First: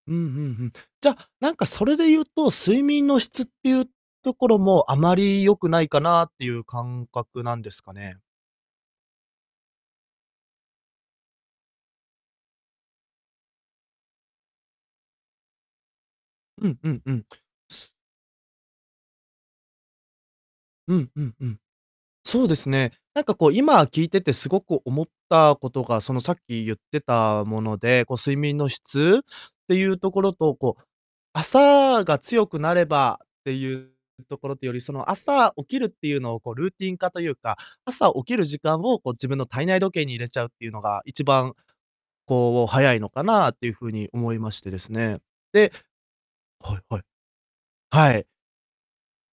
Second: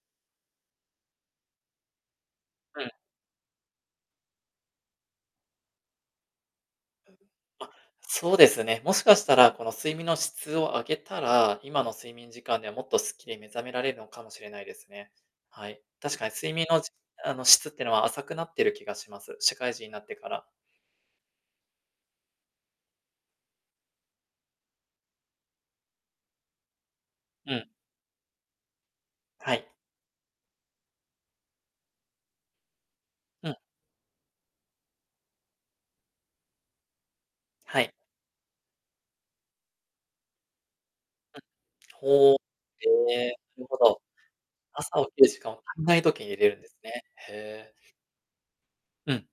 うん、ふんふん。じゃ、なんかそれでゆうと、睡うん。眠の質ってゆうところも、あまり良くないかなってゆう感覚なんあ、ですかね？そうですね、もしかしたらこの睡眠の質を上げたら、今の睡眠時間では、もっとすっきり目覚められるのかもしれないですね。はい。確かに睡眠うんの、うしんうん。あの、質ってのは浅くなってる気がします、社会人になってから。うんうんうん。そうですね。なんかこう、今、聞いててすごく思ったことが、その、さっきゆってたうもん。ので、こう、睡眠の質っはい。てゆうところと、こう、朝が強くなればっうてん。ゆうところとより、その、朝起きるってゆうのをこう、ルーティン化とゆうか、はい。朝起きる時間を、こう、自分の体内時計に入れちゃうってゆうのが、いちうん。ばん、ほお。こう、へ早いのかえ、なっなるていうほ風ど。に思いましてです朝起ね。きる時間を、で体内時計、入れるんではすいはい。ね、へえ。はい。うん。